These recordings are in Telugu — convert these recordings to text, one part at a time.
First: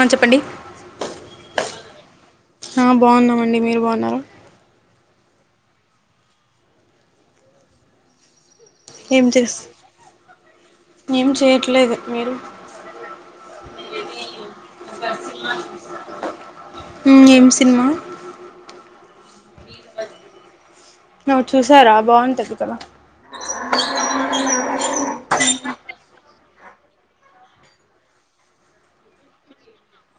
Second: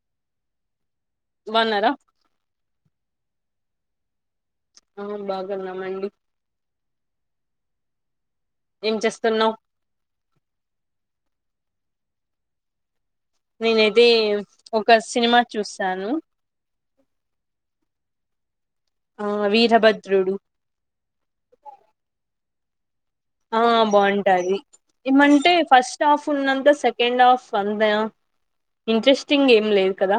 ఆ చెప్పండి న్నారా ఆ బావున్నామండి మీరు బాన్నారు ఆ బాగున్నామండి ఏం చేస్తున్నావ్ ఏం చేయట్లేదు మీరు నేనైతే ఒక సినిమా చూసాను ఉ ఎం సినిమా ఆ వీరభద్రుడు చల ఆ బాగుంటాది ఏమంటే ఫస్ట్ హాఫ్ ఉన్నతా సెకండ్ హాఫ్ అంతా ఇంట్రెస్టింగ్ ఏం లేదు కదా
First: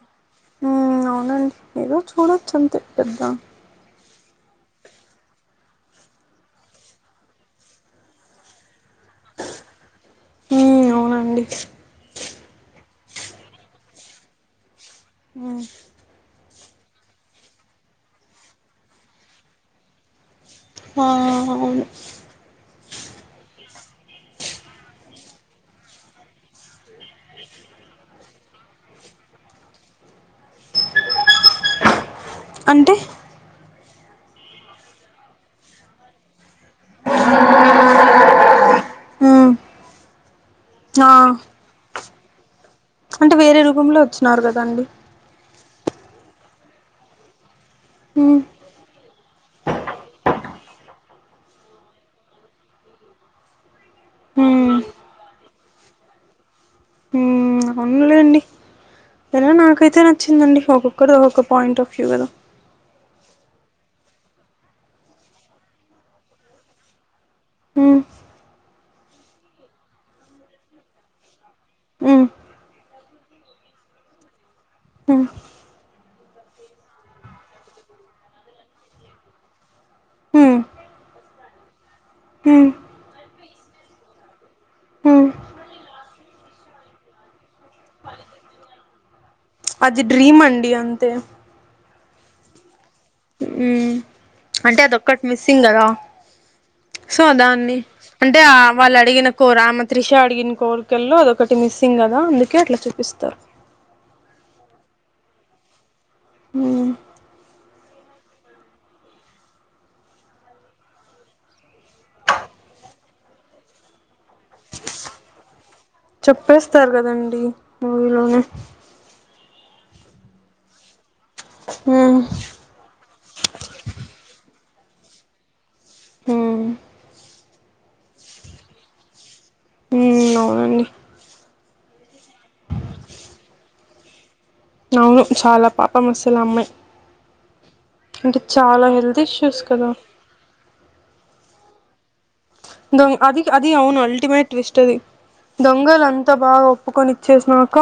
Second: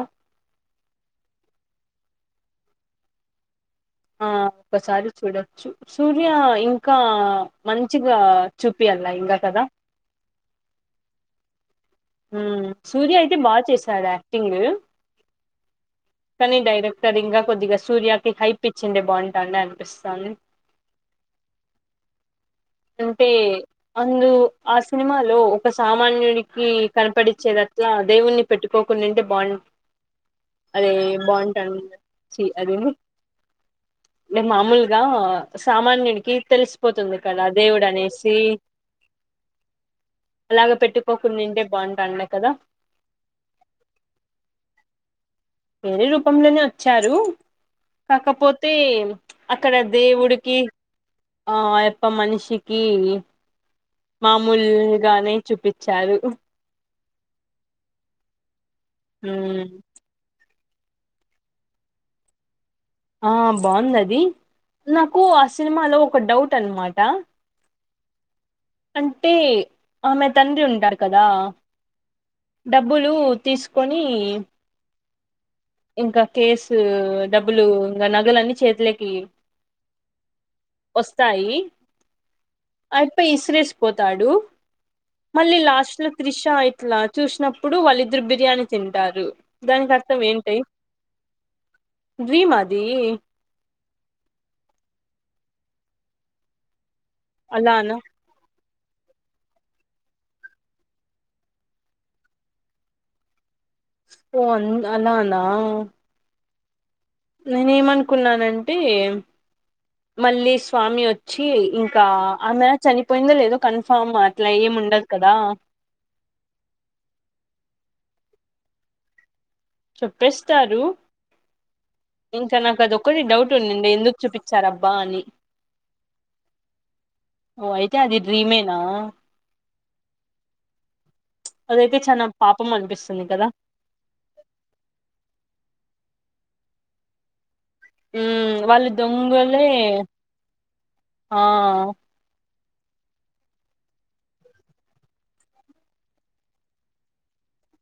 ఉమ్మ్ అవునండి ఎదో చూడొచ్చు అంతే పెద్దా ఆ ఒక్కసారి చూడొచ్చు సూర్య ఇంకా మంచిగా చూపియల్లా ఇంగ కదా ఉమ్మ్ అవునండి ఉమ్మ్ సూర్య అయితే బాగా చేశాడు యాక్టింగ్ ఉమ్మ్ కానీ డైరెక్టర్ ఇంకా కొద్దిగా సూర్యాకి హైపిచ్చిండే బాగుంటండే అనిపిస్తాంది ఆఆ అవును అంటే అందు ఆ సినిమాలో ఒక సామాన్యుడికి కనపడిచేదట్లా దేవుణ్ణి పెట్టుకోకుండింటే బాగుం [inaudible] అదే బాగుంటాండే చి అదే అంటే మేం మామూలుగా సామాన్యునికి తెలిసిపోతుంది కదా దేవుడు అనేసి మ్మ్ అలాగా ఆ పెట్టుకోకుండుంటే బాగుంటాండే కదా అంటే వేరే రూపంలో వచ్చినారు కదాండి వేరే రూపంలోనే వచ్చారు మ్మ్ కాకపోతే అక్కడ దేవుడికి ఆ అయప్ప మనిషికి మ్మ్ మామూలుగానే చూపిచ్చారు లేండి సరే మ్మ్ నాకైతే నచ్చిందండి ఒక్కొక్కరిది ఒక్కొక్క పాయింట్ ఆఫ్ వ్యూ కదా ఆ బాగుందది నాకు ఆ సినిమాలో ఒక డౌట్ అనమాట మ్మ్ అంటే ఆమె తండ్రి ఉంటారు కదా మ్మ్ డబ్బులు తీసుకొని మ్మ్ ఇంకా కేసు డబ్బులు ఇంకా నగలన్నీ చేతిలేకి మ్మ్ వస్తాయి మ్మ్ అయప్ప ఇసిరేసి పోతాడు మళ్ళీ లాస్ట్లో త్రిషా ఇట్లా చూసినప్పుడు వాళ్ళిద్దరు బిర్యానీ తింటారు దానికి అది అర్థం ఏం డ్రీమ్ అండి అంతే ద్వి మా ఉమ్మ్ అంటే అదొక్కటి మిస్సింగ్ కదా సో దాన్ని అలానా అంటే ఆ వాళ్ళు అడిగిన కో ఆమె త్రిష అడిగిన కోరికల్లో అదొకటి మిస్సింగ్ కదా అందుకే అట్లా చూపిస్తారు ఓన్ అలానా ఉమ్మ్ నేనే ఎమనుకున్నానంటే మళ్ళీ స్వామి వచ్చి ఇంకా ఆమె చనిపోయిందో లేదో కన్ఫామ్ అట్లా ఏమి ఉండదు కదా చెప్పేస్తారు కదండి మూవీలోనే చెప్పేస్తారు మ్మ్ ఇంకా నాకు అదొక్కటి డౌట్ ఉండిండే ఎందుకు చూపించారబ్బా అని ఉమ్మ్ ఓ అయితే అది డ్రీమేనా ఉమ్మ్ అవునండి అదైతే చానా పాపం అనిపిస్తుంది కదా అవును చాలా పాపం అసలు అమ్మాయి అంటే ఉమ్ చాలా వాళ్ళు హెల్త్ ఇష్యూస్ దొంగలే కదా ఆ దొం అది అది అవును అల్టిమేట్ ట్విస్ట్ అది దొంగలు అంతా బాగా ఒప్పుకొని ఇచ్చేసినాక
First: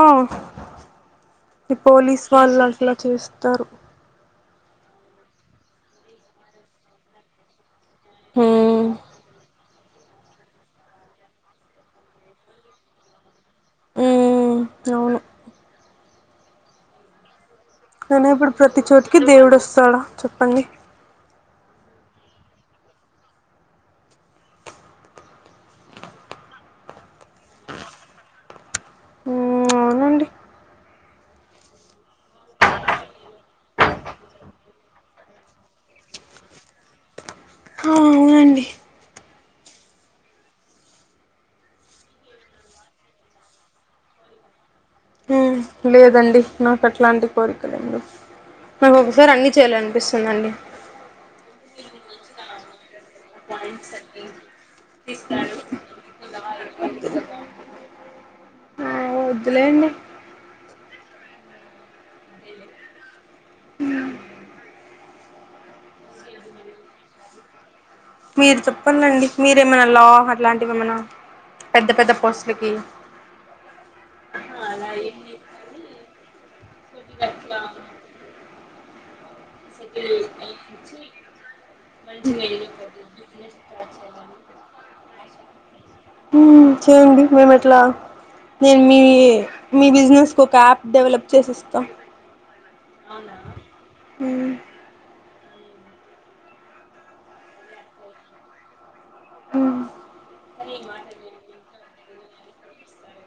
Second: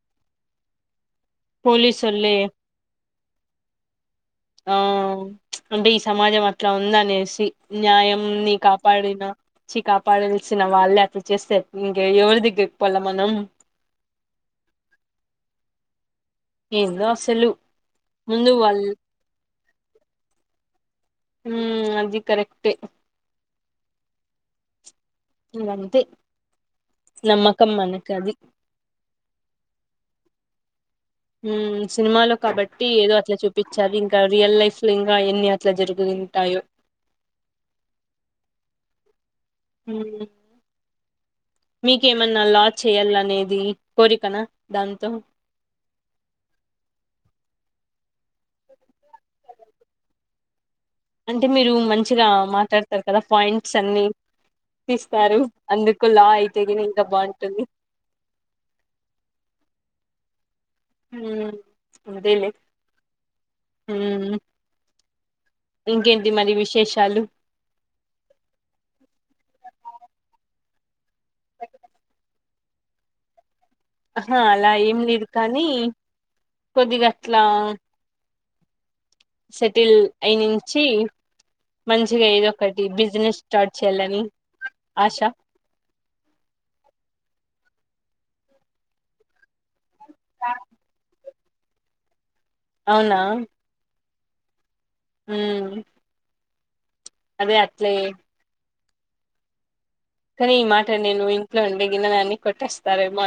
ఈ పోలీసు పోలీసోళ్ళే వాళ్ళు అట్లా చేస్తరు ఆ అంటే ఈ సమాజం అట్లా ఉందనేసి న్యాయం ని కాపాడినా చి కాపాడాల్సిన వాళ్ళే అట్లా చేస్తే ఇంక ఎవరి దగ్గరకి పోవాలే మనం ఉమ్ అవును ఏందో అసలు అయినా ముందు ఇప్పుడు వాళ్ళ ప్రతి చోటికి దేవుడొస్తాడా చెప్పండి ఉమ్ అది కరెక్టే ఇగ అంతే నమ్మకం మనకు అది [inaudible] అవునండి ఉమ్ సినిమాలో కాబట్టి ఏదో అట్లా చూపించాలి ఇంకా రియల్ లైఫ్ లో ఇంకా ఎన్ని అట్లా జరుగు ఉంటాయో ఆ అవునండి ఉమ్ మీకేమన్నా లా చేయాలనేది కోరికనా దాంతో లేదండి నాకు అట్లాంటి కోరికలేం లేవ్ నాకు ఒకసారి అన్నీ చేయ్యాల అనిపిస్తుందండి అంటే మీరు మంచిగా మాట్లాడతారు కదా పాయింట్స్ అన్ని తీస్తారు అందుకు లా అయితే గినా ఇంకా బాగుంటుంది ఓ వద్దులేండి ఉమ్ అదేలే ఉమ్ ఇంకేంటి మరి విశేషాలు మీరు చెప్పండండి మీరేమైనా లా అట్లాంటివి ఏమన్నా పెద్ద పెద్ద పోస్ లకి ఆహా అలా ఏం లేదు కానీ కొద్దిగా అట్లా సెటిల్ అయినించి మంచిగా ఏదో ఒకటి బిజినెస్ స్టార్ట్ చేయాలని ఆశ ఉమ్ చేయండి మేము ఎట్లా మేము మీ మీ బిజినెస్ కొక యాప్ డెవలప్ చేసిస్తాం అవునా ఉమ్ ఉమ్ అదే అట్లే ఆ కానీ ఈ మాట నేను ఇంట్లో అంటే గిన్నలన్ని కొట్టెస్తారేమో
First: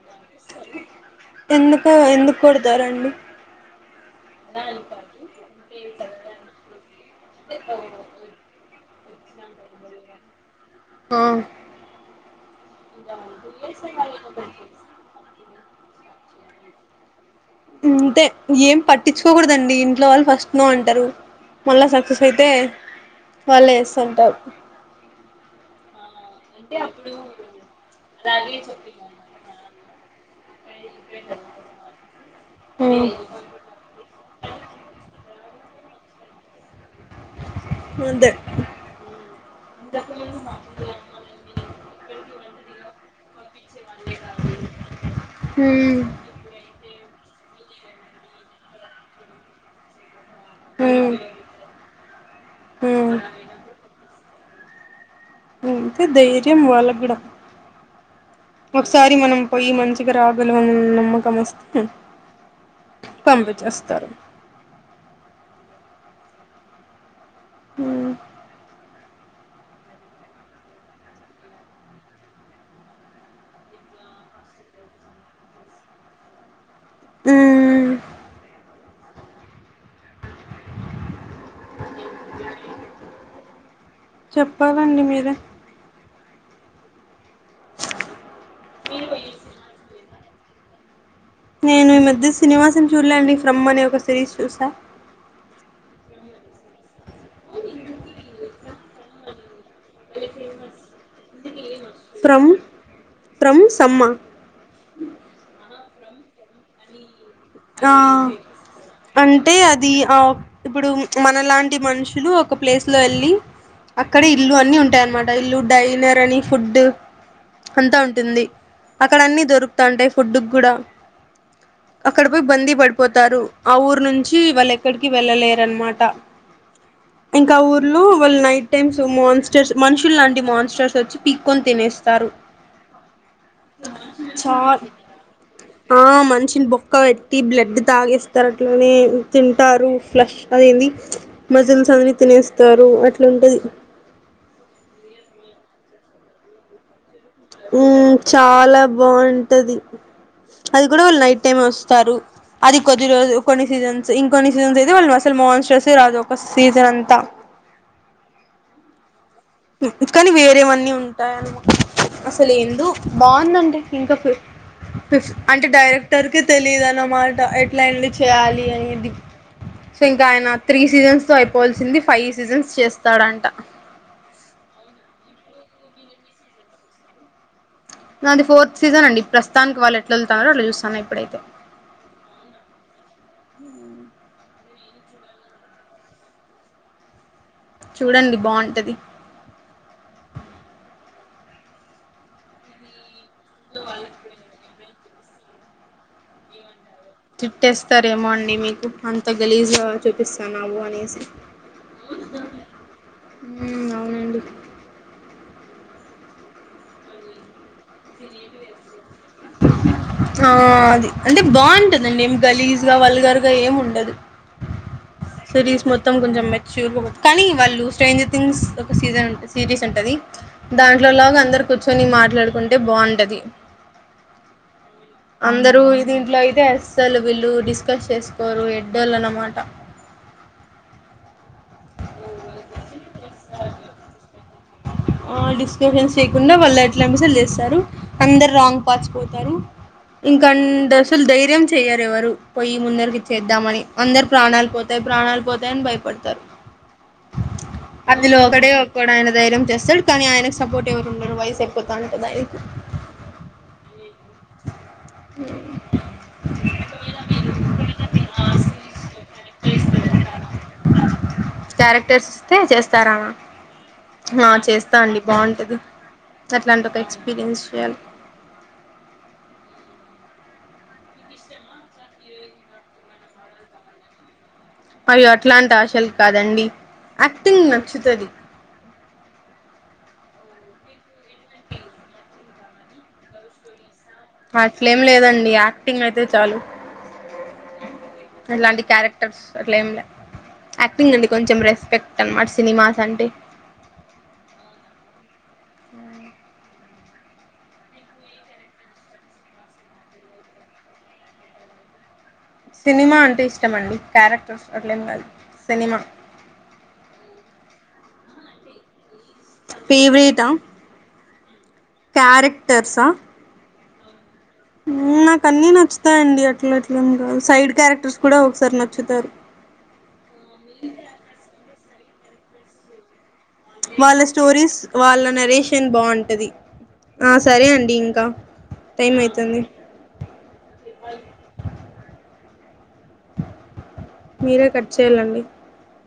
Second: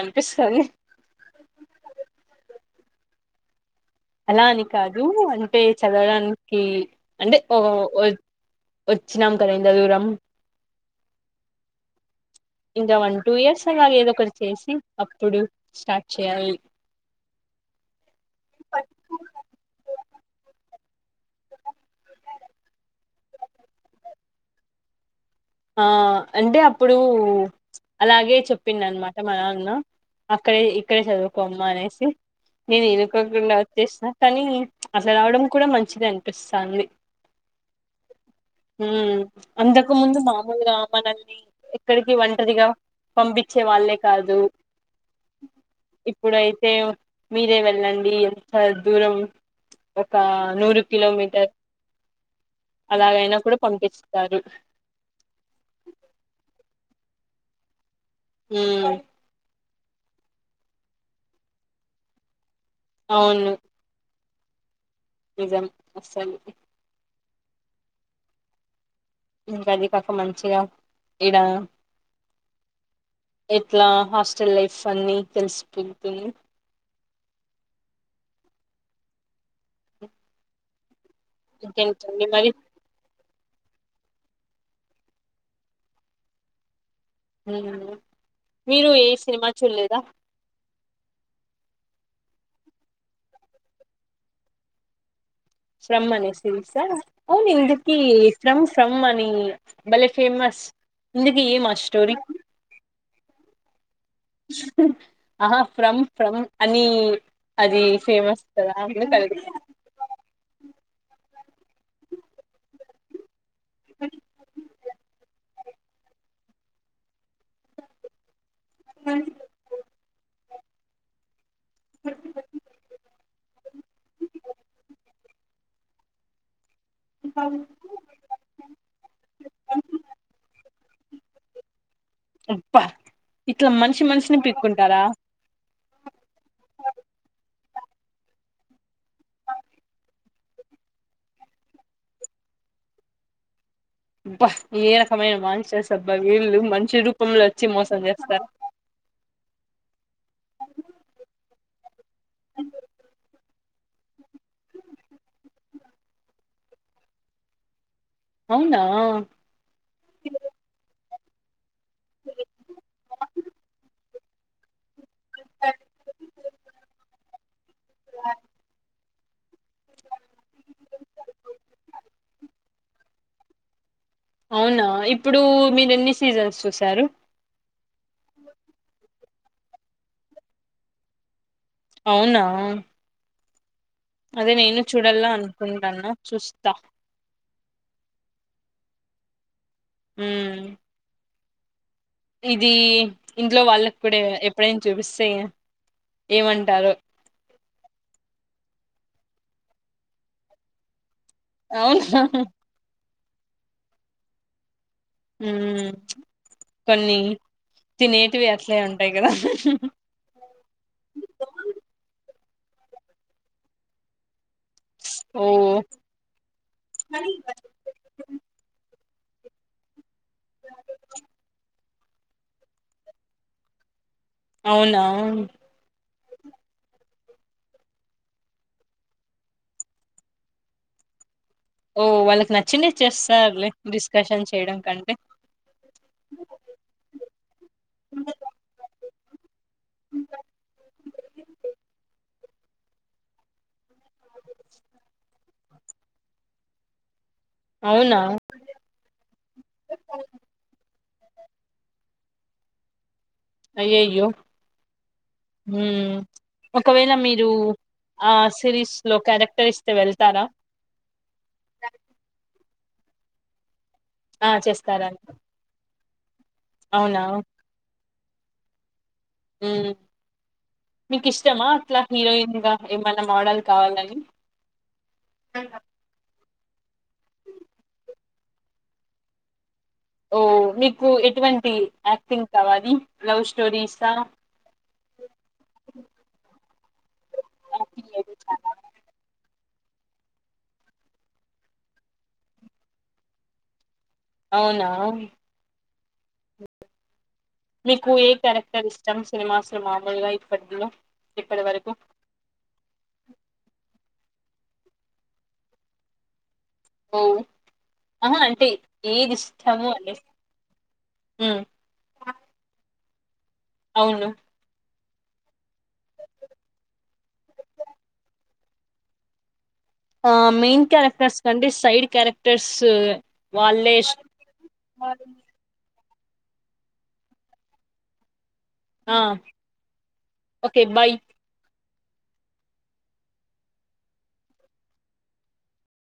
ఎందుకు ఎందుకు కొడతారండి అలా అని కాదు అంటే చదవడానికి అంటే వ వచ్చినంక జదువురాం ఆ ఇంకా వన్ టూ ఇయర్స్ అలా ఏదో ఒకటి చేసి అప్పుడు స్టార్ట్ చేయాలి అంతే ఏం పట్టించుకోగూడదండి ఇంట్లో వాళ్ళు ఫస్ట్ నో అం అంటారు మళ్ళా సక్సెస్ అయితే వాళ్ళే ఏస్తుంటారు ఆ అంటే అప్పుడు అలాగే చెప్పిండు అనమాట మా నాన్నా అక్కడే ఇక్కడే చదువుకోమ్మా అనేసి నీను ఇనుకోకుండా వచ్చేసా కానీ అట్లా రావడం కూడా మంచి మంచిదే అనిపిస్తంది అదే మ్మ్ అంతకు ముందు మా మాముూలుగా మనల్ని ఎక్కడికి ఒంటరిగా పంపించే వాళ్ళే కాదు ఉమ్ ఇప్పుడు అయితే మీరే వెళ్ళండి ఎంత దూరం ఒక నూరు కిలోమీటర్ ఉమ్ అలాగైనా కూడా పంపించు తారు అంతే ధైర్యం వాళ్ళకు కూడా ఉమ్ ఒకసారి మనం పోయి మంచిగా రాగలమాని నమ్మకం వస్తే అవును పంపించేస్తారు నిజం అసలు ఆ ఇంకా అది కాక మంచిగా ఇడా ఎట్లా హాస్టల్ లైఫ్ అన్ని తెలిసిపోతుంది మ్మ్ ఇంకేంటాండి మరి చెప్పాలండి మీరే మీరు ఏ సినిమా చూడలేదా నేను ఈ మధ్య సినిమాస్ ఏం చూడలేదండి ఫ్రమ్ అనే ఒక సిరీస్ చూసా ఫ్రమ్ అనే సిరిస్ ఆ అవును ఇంతకి ఫ్రమ్ సమ్ అని బలే ఫేమస్ ఇందుకి ఇమ్ అర్స్ ఫ్రమ్ ఫ్రమ్ సమ్మ ఆహ ఫ్రమ్ ఫ్రమ్ అని అది ఆ ఫేమస్ కదా అందుకు అడిగిన అంటే అది ఆ ఇప్పుడు మనలాంటి మనుషులు ఒక ప్లేస్ లో వెళ్ళి అక్కడే ఇల్లు అన్ని ఉంటాయి అన్నమాట ఇల్లు డైనర్ అని ఫుడ్ అంతా ఉంటుంది అక్కడ అన్నీ దొరుకుతాంటాయి ఫుడ్డు కూడా అక్కడ పోయి బందీ పడిపోతారు ఆ ఊరు నుంచి వాళ్ళు ఎక్కడికి వెళ్ళలేరన్నమాట ఇంకా ఆ ఊర్లో వాళ్ళు నైట్ టైమ్స్ మోన్స్టర్స్ మనుషులు లాంటి మాన్స్టర్స్ వొచ్చ పీక్కొని తినేస్ అబ్బ ఇట్లా మనిషి మనిషిని చా పిక్కుంటారా ఆ మనిషిని బో పెట్టి బ్లడ్ తాగేస్తారు అట్లానే తింటారు ఫ్లష్ అది ఏంది మజిల్స్ తనని తినేస్తారు అట్లాంటది అబ్బ ఏ రకమైన మనసస్ అబ్బా వీళ్ళు మంచులు మ్మ్ చాలా బాగుంటది అది కూడా వాళ్ళు నైట్ టైమ్ వస్తారు అది కొద్ది రోజులు కొన్ని సీజన్స్ ఇంకొన్ని సీజన్స్ అయితే వాళ్ళు అసలు మెన్సస్ ఏ రాదు ఒక సీజన్ అంతా అవునా కానీ వేరేవన్నీ ఉంటాయేమో అసలు ఎందో బాగుంది అండి ఇంతకి అంటే డైరెక్టర్ కే తెలియదు అన్నమాట ఎట్లా అయిన చేయాలి అనేది సో ఇంకా ఆయన త్రీ సీజన్స్ లో అయిపోవల్సింది ఫైవ్ సీజన్స్ చేస్తాడంట అవునా ఇప్పుడు మీరు ఎన్ని సీజన్స్ చూసారు నాది ఫోర్త్ సీజన్ అండి ప్రస్తుతానికి వాళ్ళు ఎట్లా వొదులుతున్నారో అట్లా చూస్తాన్న ఇప్పుడైతే అవునా అదే నేను చూడల్లా అనుకుంటాన్నా చూస్తా చూడండి బావుంటది ఉమ్ ఇది ఇంట్లో వాళ్ళకి కూడా ఎప్పుడైనా చూపిస్తే ఏమంటారు తిట్టేస్తారేమో అండి మీకు అంత గలీజుగా చూపిస్తున్నావు అనేసి అవున అవునండి ఉ కొన్ని తినేటివి అట్లే అం ఆ అది అంటే బాగుంటదండి గలీజ్గా వల్గర్గా ఏం ఉండదు ఓ సరీస్ మొత్తం కొంచెం మెచ్యూర్ పోదు కానీ వాళ్ళు స్ట్రేంజర్ థింగ్స్ సీజ సిరీస్ ఉంటది దాంట్లో లాగా అందరు సో నేను మాట్లాడుకుంటే బాగుంటది అవునా అందరూ దీంట్లో అయితే అస్సలు వీళ్ళు డిస్కస్ చేసుకోరు ఎడ్డోళ్లు అన్నమాట [inaudible] ఓ వాళ్ళకి నచ్చిందే చేస్తారులే డిస్కషన్స్ ఆ డిస్కషన్స్ చేయకుండా వాళ్ళు ఎట్లా మసలు చేస్తారు అందరు రాంగ్ పాస్పోర్ట ఇంకాంద అసలు ధైర్యం చెయ్యరు ఎవరు పోయి ముందరికి ఇచ్చేద్దామని అందరు ప్రాణాలు పోతాయి ప్రాణాలు పోతాయని భయపడతారు అవునా అందిలో ఒకడే వక్కడాయిన ధైర్యం చేస్తాడు కానీ ఆయనకు సపోర్ట్ ఎవరు ఉండరు వయసు ఎయిపోతా ఉంటది ఆయనకి అయ్యయ్యో ఒకవేళ మీరు ఆ సిరీస్ లో క్యారెక్టర్ ఇస్తే వెళ్తారా క్యారెక్టర్స్ ఇస్తే చేస్తారా ఆ చేస్తా అండి బాగుంటుంది అట్లాంటి ఒక అవునా ఎక్స్పీరియన్స్ చేయాలి ఉమ్ మీకు ఇష్టమా అట్లా హీరోయిన్ గా ఏమైన్నా మోడల్ కావాలని అయ్యో అట్లాంటి ఆశలు కాదండి యాక్టింగ్ నచ్చుతాది ఓ మీకు ఎటువంటి యాక్టింగ్ కావాలి లవ్ స్టోరీస్ అట్లేలేదండి యాక్టింగ్ అయితే చాలు అట్లాంటి క్యారెక్టర్స్ అట్ల ఏం లే యాక్టింగ్ అండి కొంచెం రెస్పెక్ట్ అనమాట సినిమాస్ అంటే అవునా మీకు ఏ క్యారెక్టర్ ఇష్టం సినిమాస్లు మామూలుగా ఇప్పట్లో ఇప్పటి వరకు సినిమా అంటే ఇష్టమండి క్యారెక్టర్స్ అట్లేం కాదు సినిమా ఉమ్ ఆహా అంటే ఏది ఇష్టము అనేసి ఫేవరెటా ఉ క్యారెక్టర్సా అవును నాకాన్ని నచ్చుతాయిండి అట్లా అట్లం కాదు సైడ్ క్యారెక్టర్స్ కూడా ఒకసారి నచ్చుతారు ఆ మెయిన్ క్యారెక్టర్స్ కంటే సైడ్ క్యారెక్టర్స్ వాళ్ళే వాళ్ళ స్టోరీస్ వాళ్ళ నరేషన్ బాగుంటా ఆ సరే అండి ఇంకా టైమ్ ఆ అయితుంది ఓకే బాయ్ మీరే కట్ చేయాలండి